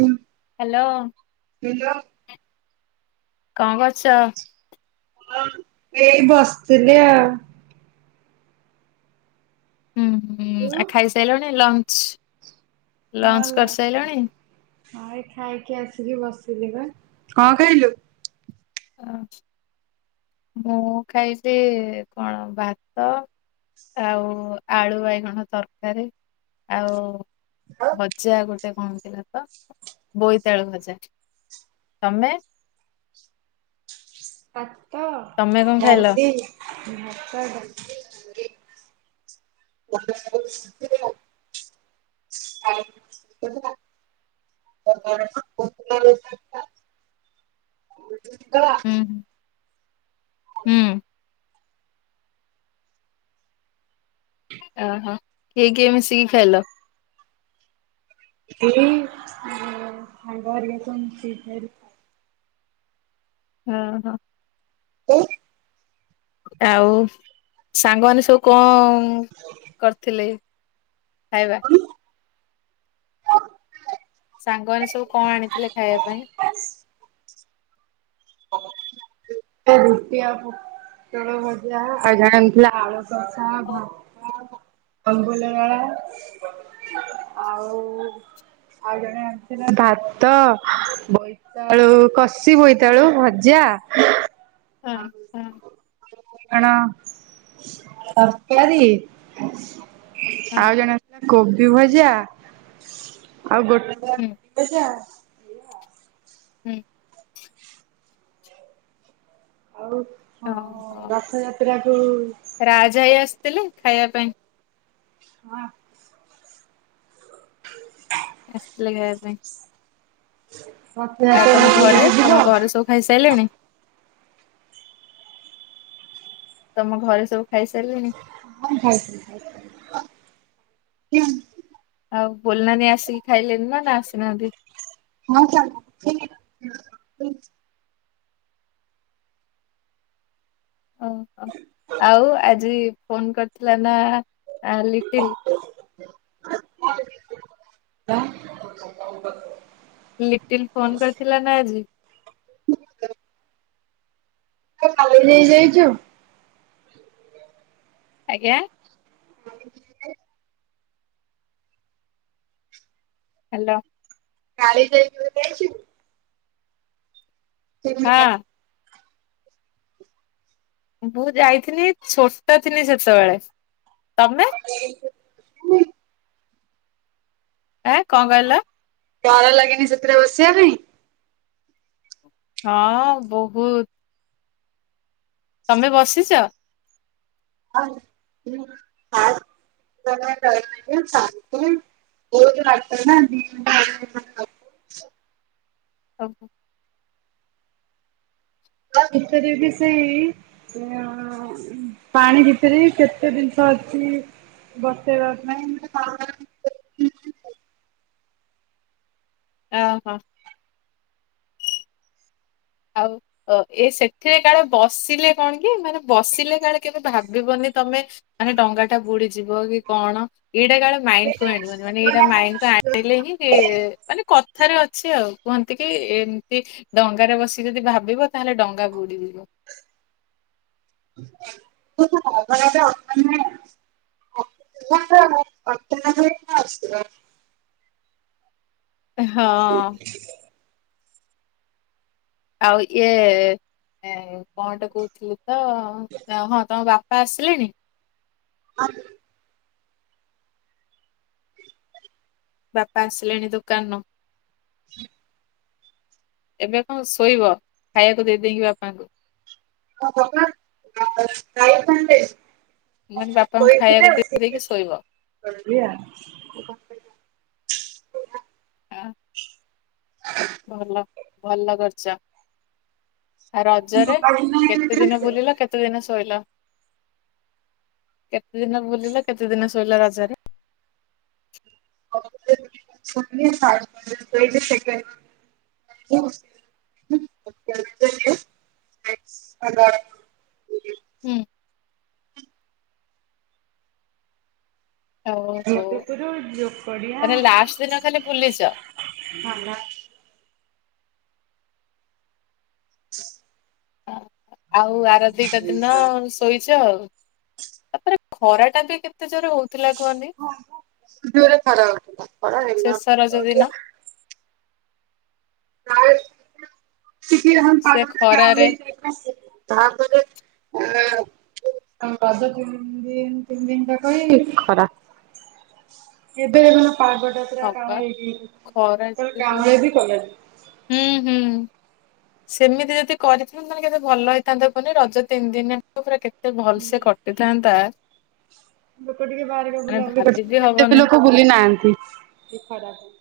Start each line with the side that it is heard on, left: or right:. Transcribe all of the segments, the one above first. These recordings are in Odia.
right: ହ୍ୟାଲୋ!
left: କଣ କରଛ?
right: ଏଇ ବସିଥିଲି ଆଉ।
left: ହୁଁ ହୁଁ
right: ତୁ?
left: ଆଉ ଖାଇସାରିଲୁଣି ଲଞ୍ଚ?
right: ହଁ
left: ଲଞ୍ଚ
right: ହଁ
left: କରିସାରିଲଣି?
right: ଏଇ ଖାଇକି ଆସିକି ବସ କଂ ଖାଇଲୁ?
left: ମୁଁ ଖାଇଲିି କଣ ଭାତ ଆଉ ଆଳୁ ବାଇଗଣ ତରକାରୀ ଆଉ ଭଜା ଗୋଟେ ଗତେ କଣ ଥିଲା ତ ବୋଇତାଳୁ ଭଜା ତମେ
right: ଭାତ
left: ତମେ କଣ ଖାଇଲ?
right: ଡାଲି ଭାତ [unintelligible] [unintelligible]
left: ହୁଁ
right: [unintelligible]
left: ହୁଁ। ଓହୋ କିଏ କିଏ ମିଶିକି ଖାଇଲ?
right: ଏ ଇ ସାଙ୍ଗ ହେରିକା ସବୁ ମିଶିକି ଖାଇଲୁ।
left: ହଁ ହଁ।
right: [inaudible]
left: ଆଉ ସାଙ୍ଗମାନେ ସବୁ କଣ କରିଥିଲେ? ଖାଇବା। ସାଙ୍ଗମାନେ ସବୁ କଣ ଆଣିଥିଲେ ଖାଇବା ପାଇଁ?
right: ରୁଟି ଆଉ ପୋଟଳ ଭଜା ଆଉ ଜଣେ ଥିଲା ଆଳ
left: ହଁ
right: [unintelligible] ଅଙ୍ଗୁଲଗଳା ଆଉ ଆଉ ଜଣେ ଅଛି ନା ଭାତ ବୋଇତାଳୁ କଷି ବୋଇ [unintelligible] ଭଜା ଆଉ
left: ହଁ
right: [unintelligible] ତରକାରୀ
left: ହଁ
right: ଆଉ ଜଣ କୋବି ଭଜା ଆଉ ଗୋଟେ [unintelligible]
left: ହୁଁ।
right: ଭଜା।
left: ହୁଁ।
right: ଆଉ
left: ଓ ହୋ
right: ରଥଯାତ୍ରା କୁ
left: ରାଜ୍ ଭାଇ ଆସିଥିଲେ ଖାଇବା ପାଇଁ।
right: ହଁ।
left: ଆସିଥିଲେ ଖାଇବା ପାଇଁ। ଆଉ ତମ ଘରେ ତମ ଘରେ ସବୁ
right: [unintelligible]
left: ଖାଇସାରିଲେଣି ତମ ଘରେ ସବୁ ଖାଇସାରିଲେଣି?
right: [unintelligible]
left: ଆଉ ବୋଲ୍ ନାନୀ ଆସିକି ଖାଇଲେନି ନା ନା ଆସିନାହାନ୍ତି।
right: ହଁ ଚାଲଚି
left: ଓହ ଆଉ ଆଜି ଫୋନ କରିଥିଲା ନା ଲିଟିଲ୍।
right: [unintelligible]
left: ଲିଟିଲ ଫୋନ କରିଥିଲା ନା ଆଜି।
right: କାଲି। [unintelligible]
left: ଆଜ୍ଞା।
right: [inaudible]
left: ହ୍ୟାଲୋ।
right: କାଲିଜାଇ କେବେ ଯାଇଚୁ?
left: ହଁ।
right: [unintelligible]
left: ମୁଁ ଯାଇଥିଲି ଛୋଟ ଥିଲି ସେତେବେଳେ। ତମେ
right: [inaudible]
left: ଆଁ କଣ କହିଲ?
right: ଡର ଲାଗେନି ସେଥିରେ ବସିବା ପାଇଁ?
left: ହଁ ବହୁତ! ତମେ ବସିଚ?
right: [unintelligible] [unintelligible]
left: ଓ ହୋ।
right: ହଁ ଭିତରେ ବି ସେଇ ପାଣି ଭିତରେ କେତେ ଜିନିଷ ଅଛି ବସିବା ପାଇଁ।
left: [inaudible] ଓ ହୋ। ଆଉ ଏ ସେଥିରେ କାଳେ ବସିଲେ କଣ କି ମାନେ ବସିଲେ କାଳେ କେବେ ଭାବିବନି ତମେ ମାନେ ଡଙ୍ଗା ଟା ବୁଡିଯିବ କି କଣ ଏଇଟା କାଳେ ମାଇଣ୍ଡ କୁ ଆଣିବନି। ମାନେ ଏଇଟା ମାଇଣ୍ଡ କୁ ଆଣିଲେ ହିଁ ମାନେ କଥାରେ ଅଛି ଆଉ। କୁହନ୍ତି କି ଏମତି ଡଙ୍ଗାରେ ବସି ଯଦି ଭାବିବ ତାହେଲେ ଡଙ୍ଗା ବୁଡିଯିବ।
right: [unintelligible] [unintelligible]
left: ହଁ। ଆଉ ଇଏ କଣଟେ କହୁଥିଲୁ ତ ହଁ ତମ ବା ପା ଆସିଲେଣି?
right: [unintelligible]
left: ବାପା ଆସିଲେଣି ଦୋକାନରୁ?
right: [inaudible]
left: ଏବେ କଣ ଶୋଇବ ଖାଇବାକୁ ଦେଇ ଦେଇକି ବାପାଙ୍କୁ?
right: [unintelligible] ଶୋଇଥିଲେ
left: ମୁଁ କହିଲି ବାପାଙ୍କୁ ଖାଇବାକୁ
right: ଉଠିକି
left: ଦେଇ ଦେଇକି ଶୋଇବ।
right: ଗଲେ ଆ
left: ହଁ ଭଲ ଭଲ କରିଛ ଆ ରଜରେ
right: ମଧୁପୁର
left: କେତେ ଦିନ ବୁଲିଲ କେତେ ଦିନ? ଶୋଇଲ କେତେ ଦିନ ବୁଲିଲ କେତେ ଦିନ ଶୋଇଲ ରଜରେ
right: ସେକଣ୍ଡ [unintelligible]
left: ହୁଁ
right: [unintelligible]
left: ତାହନେ ଲାଷ୍ଟ ଦିନ ଖାଲି ବୁଲିଛ
right: ଥାନା। [inaudible]
left: ଆଉ ଆର ଦିଟା ଦିନ ଶୋଇଛ ଆଉ ତାପରେ ଖରା ଟା ବି କେତେ ଜୋର ହଉଛି
right: ହ ଜୋରେ ଖରା ହେଉଥିଲା ଖରା
left: ଶେଷ ରଜ
right: ହେଲାବତେ
left: ଦିନ
right: ହୋଉଥିଲା [unintelligible] ସେଥିି ଲହମ
left: ସେ
right: ପାରେ ଗହୁ
left: ଖରାରେ
right: ଅ ତା ପରେ ରଜ ତିନି ଦିନ ତିନି ଦିନଟାକ ଏଇ ଖରା ଏବେ ପାଗଟା ପୁରା
left: ହଁ ପା
right: କାଉଲେଇଛି ସେତେ
left: ଖରା
right: ବେଳେ
left: ଏତେ ଜୋରେ
right: କାଉଲିଆ ବି କଲାନି
left: ହୁଁ ହୁଁ ସେମିତି ଯଦି କରିିଥାନ୍ତି ତାହେଲେ କେତେ ଭଲ ହେଇଥାନ୍ତା ପନି ରଜ ତିନି ଦିନି ପୁରା କେତେ ଏତେ ଭଲସେ କଟିଥାନ୍ତା
right: ଲୋକ ଟିକେ ବାହାରିକ
left: ମାନେ
right: ବୁଲାବୁଲି
left: ଭାବି ବିି
right: କରିୁଛନ୍ତି ସେତେ ବି
left: ହବନି
right: ଲୋକ ବୁଲି ନାହାନ୍ତି ସେ ଖଡା ପାଇ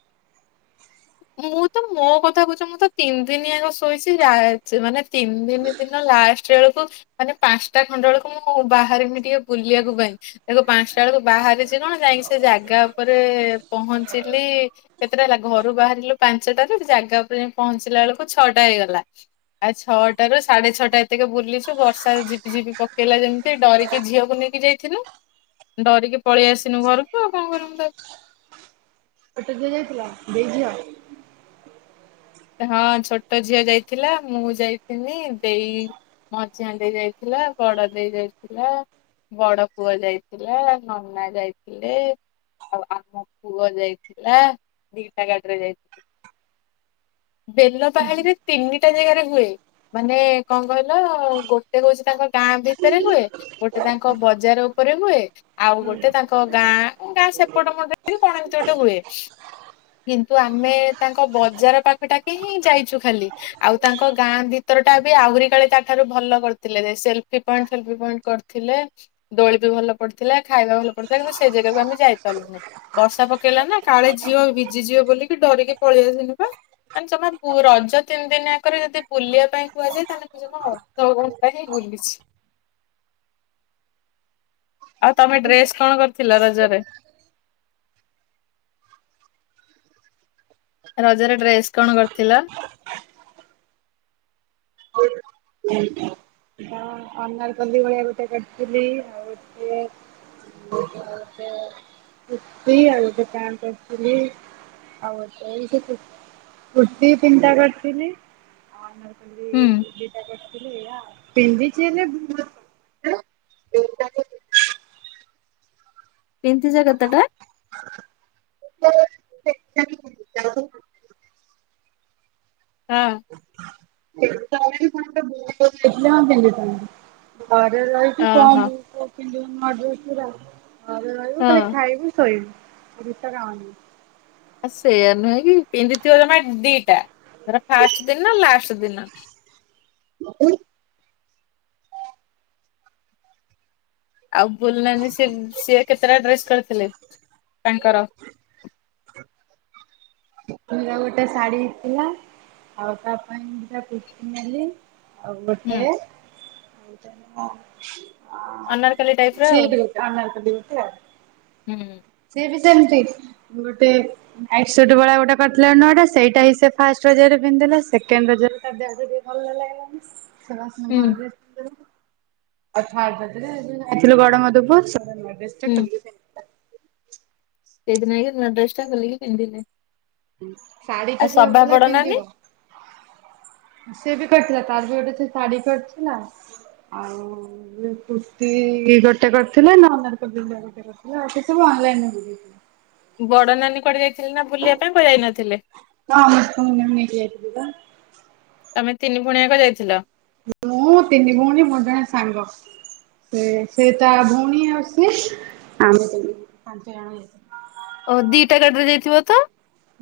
left: ମୁଁ ତ ମୋ କଥା କହୁଛି ମୁଁ ତ ତିନି ଦିନି ଆଗ ଶୋଇଛି ଯା ମାନେ ତିନି ଦିନି ଦିନ ଲାଷ୍ଟ ବେଳକୁ ମାନେ ପାଞ୍ଚଟା ଖଣ୍ଡ ବେଳକୁ ମୁଁ ବାହରିମି ଟିକେ ବୁଲିବାକୁ ପାଇଁଖ ପାଞ୍ଚଟା ବେଳକୁ ବା କଣ ଯାଇି ସେ ଜାଗା ଉପରେ ପହଞ୍ଚିଲି କେତେଟା ହେଲା ଘରୁ ବାହା ଞ୍ଚିଲୁ ପାଞ୍ଚଟା ଜାଗା ଉପରେ ଯ ପହଞ୍ଚିଲା ବେଳକୁ ଛଅଟା ହେଇଗଲା ଆଉ ଛଅଟାରୁ ର ସାଢେ ଛଅଟା ଏତକ ବୁଲିଛୁ ବର୍ଷା ଝପି ଝିପି ପକେଇଲା ଯେମିତି ଡରିକି ଝିଅକୁ ନେଇ ଟିକେ ଯାଇଥିଲୁ ଡରିକି ପଳେଇ ଆସନୁ ଘରକୁ ଆଉ କଣ କରୁ ତା
right: କଟକ ଯିଆ ଯାଇଥିଲା ଦେଇ ଝିଅ
left: ହଁ ଛୋଟ ଝିଅ ଯାଇଥିଲା ମୁଁ ଯାଇଥିନି ଦେଇ ମଝିଆ ଦେଇ ଯାଇଥିଲା ବଡ ଦେଇ ଯାଇଥିଲା ବଡ ପୁଅ ଯାଇଥିଲା ନନା ଯାଇଥିଲେ ଆଉ ଆମ ପୁଅ ଯାଇଥିଲା ଦିଟା ଗାଡ଼ିରେ ଯାଇଥିଲ ବେଲ ପାହାଳିରେ ତିନି ଗୋଟେ ଜାଗାରେ ହୁଏ ମାନେ କଣ କହିଲ ଗୋଟେ ହ ଉଛି ତାଙ୍କ ଗାଁ ଭିତରେ ହୁଏ ଗୋଟେ ତାଙ୍କ ବଜାର ଉପରେ ହୁଏ ଆଉ ଗୋଟେ ତାଙ୍କ ଗାଁ ଗାଁ ସେପଟ ମଣ୍ଡରେ ଗଣ ଏତି ଗୋଟେ ହୁଏ କିନ୍ତୁ ଆମେ ତାଙ୍କ ବଜାର ପାଖ ପାଖଟାକ ହିଁ ଯାଇଛୁ ଖାଲି ଆଉ ତାଙ୍କ ଗାଁ ଭିତର ଟା ବି ଆହୁରି କାଳେ ତାଠାରୁ ଭଲ କରିୁଥିଲେ ସେଲଫି ପଏଣ୍ଟ ସେଲଫି ପଏଣ୍ଟ କରିଥିଲେ ଦୋଳି ବି ଭଲ ପଡିଥିଲା ଖାଇବା ଭଲ ପଡିଥିଲା କିନ୍ତୁ ସେ ଜାଗାକୁ ଆମେ ଯାଇ ପାରିଲୁନି ବର୍ଷା ପକେଇଲା ନା କାଳେ ଝିଅ ଭିଜି ଯିବ ବୋଲିକି ଡରିକି ପଳେଇଆନ ବା ମାନେ ଜମା ରଜ ତିନି ଦିନିଆଗରେ ଯଦି ବୁଲିବା ପାଇଁ କୁହାଯାଏ ତାହେଲେ ପ ଜମା ଅଧଘଣ୍ଟା ହେଇଗ ପୋଲିଛି ଆଉ ତମେ ଡ୍ରେସ କଣ କରିଥିଲ ରଜରେ? ରଜ ର ଡ୍ରେସ୍ କଣ କରିଥିଲ?
right: ଅନର କ୍ଲିୀ ଭଳିଆ ଗୋଟେ କରିଥିଲି ଆଉ ଟଏ [unintelligible] କୁର୍ତି ଆଉ ଗୋଟେ ପ୍ୟାଣ୍ଟ କରିଥିଲି ହଉ ସେ କୁର୍ତ୍ତୀ ପିନ୍ଟା କରିଥିଲି
left: ହୁଁ
right: [unintelligible] ଏବେ [unintelligible]
left: ପିନ୍ଧିଛ କେତେଟା? ହଁ।
right: ପିଅନ୍ତିନି କିନ୍ତୁ ଘରେ ରହିକି କଣ
left: ଓହୋ
right: [unintelligible] ଘରେ ରହିବୁ ଖାଲି ଖାଇବୁ ଶୋଇବୁ
left: ହଁ।
right: ଆଉ କିଛି ତ କାମ ନାହିଁ।
left: ଆ ସେଇଆା ନୁହେଁ କି ପିନ୍ଧିଥିବ ଜମା ଦିଟା। ସେଇଟା ଫାଷ୍ଟ ଦିନ ଲାଷ୍ଟ ଦିନ।
right: ଉ
left: ଆଉ ବୁଲ ନାହାନ୍ତି ସେ ସିଏ କେତେଟା ଡ୍ରେସ୍ କରିଥିଲେ? ତାଙ୍କର।
right: ତାପରେ ଆଉ ଗୋଟେ ଶାଢୀ ଥିଲା, ଆଉ ତା ପାଇଁ ଦି ଟା କୁର୍ତି ନେଲି। ଆଉ
left: ହୁଁ
right: ଗୋଟେ
left: ଅନାରକଲି ଟାଇପ ର ଆଉ
right: [unintelligible] ଦେଇ ପୁଅ।
left: ହୁଁ।
right: ସେମିତି ଗୋଟେ ଆଠ ଶହ ଟଙ୍କା ଗୋଟେ [unintelligible] ନଅ ଟା ସେଇଟା ହିଁ ସେ ଫାଷ୍ଟ ରଜରେ ପିନ୍ଧିଦେଲା, ସେକେଣ୍ଡ ରଜରେ ତା ଦେହ ବି ଭଲ
left: ହୁଁ
right: ଲାଗିଲାନି। [unintelligible] ଥିଲୁ ଗଡ ମଧୁପୁର [unintelligible]
left: ସେଇଦିନ ଯାଇକି ନୂଆ ଡ୍ରେସ୍ ଟା ଖୋଲିକି ପିନ୍ଧିଲି।
right: ଶାଢୀଟା [unintelligible] ପିନ୍ଧିବ। ସିଏ ବି କରିଥିଲା ତାର ବି ଗୋଟେ ସେ ଶାଢୀ କରିଚି ନା। ଆଉ କୁର୍ତ୍ତି ଗୋଟେ କରିଥିଲେ ନା ଅନାରକଲି ଗୋଟେ କରିଥିଲେ ଆଉ କେ [unintelligible]
left: ବଡ ନାନୀ କୁଆଡ଼େ ଯାଇଥିଲେ ନା ବୁଲିଆ ପାଇଁ ପ ଯାଇନ
right: ହଁ ମୁଁ ନେଇକି ଯାଇଥିଲି ବା।
left: ତମେ ତିନି ଭଉଣୀଆକ ଯାଇଥିଲ?
right: ମୁଁ ତିନି ଭଉଣୀ ମୋର ଜଣେ ସାଙ୍ଗ। ସେ ସେ ତା ଭଉଣୀ ଆଉ ସେ ଆମେ ପାଞ୍ଚ ଜଣ।
left: ଓ ଦିଇଟା ଗାଡିରେ ଯାଇଥିବ ତ?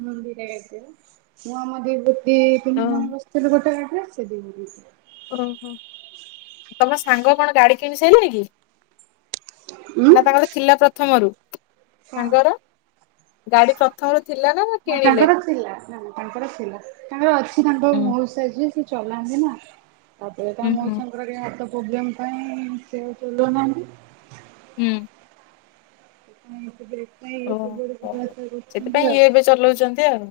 right: ହଁ ଦି ଟା ଗାଡ଼ିରେ ବା
left: ଓ
right: ତିନି ଜଣ ବସିଥିଲୁ ଗୋଟେ ଗା ରେ ସେ ଦି ଜଣ ବସିଲେ।
left: ଓ ହୋ ତମ ସାଙ୍ଗ କଣ ଗାଡି କିଣି ସାଇଲାଣି କି?
right: ଉଁ
left: ନା ତାଙ୍କର ଥିଲା ପ୍ରଥମରୁ।
right: କଣ
left: ସାଙ୍ଗର ଗାଡି ପ୍ରଥମରୁ ଥିଲା? ନା
right: ହଁ
left: କିଣିଲେ?
right: ତାଙ୍କର ଥିଲା ନା ତାଙ୍କର ଥିଲା ତାଙ୍କର ଅଛି ତାଙ୍କର
left: ହୁଁ
right: ମଉସା ଯିଏ ସେ ଚଲାନ୍ତି ନା ତାପରେ ତା
left: ହୁଁ ହୁଁ
right: ମଉସାଙ୍କର ଦେହ ହାତ ପ୍ରୋବ୍ଲେମ୍ ପାଇଁ ସେ ଚଲଉ ନାହାନ୍ତି।
left: ହୁଁ।
right: [unintelligible] ନାଇଁ ଇଏ ସବୁଆଡେ
left: ଓହୋ ସେଥିପାଇଁ
right: [unintelligible] ଆଉ।
left: ଇଏ ଏବେ ଚଲଉଛନ୍ତି ଆଉ।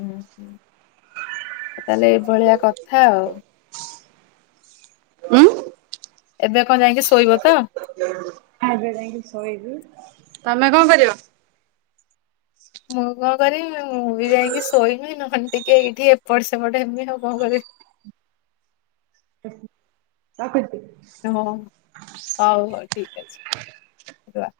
left: ହୁଁ। ହଁ ତାହେଲେ ଏଇଭଳିଆ କଥା ଆଉ।
right: ଉଁ।
left: ଏବେ କଣ ଯାଇକି ଶୋଇବ ତ?
right: ଏବେ ଯାଇକି ଶୋଇବୁ। ତମେ କଣ କରିବ?
left: ମୁଁ କଣ କରିବି ମୁଁ ବି ଯାଇକି ଶୋଇବି ନହେନେ ଟିକେ ଏଇଠି ଏପଟ ସେପଟ ଏମି ଆ, କଣ କରିବି?
right: ରଖୁଛି।
left: ହଁ ହଉ ହଉ ଠିକ ଅଛି।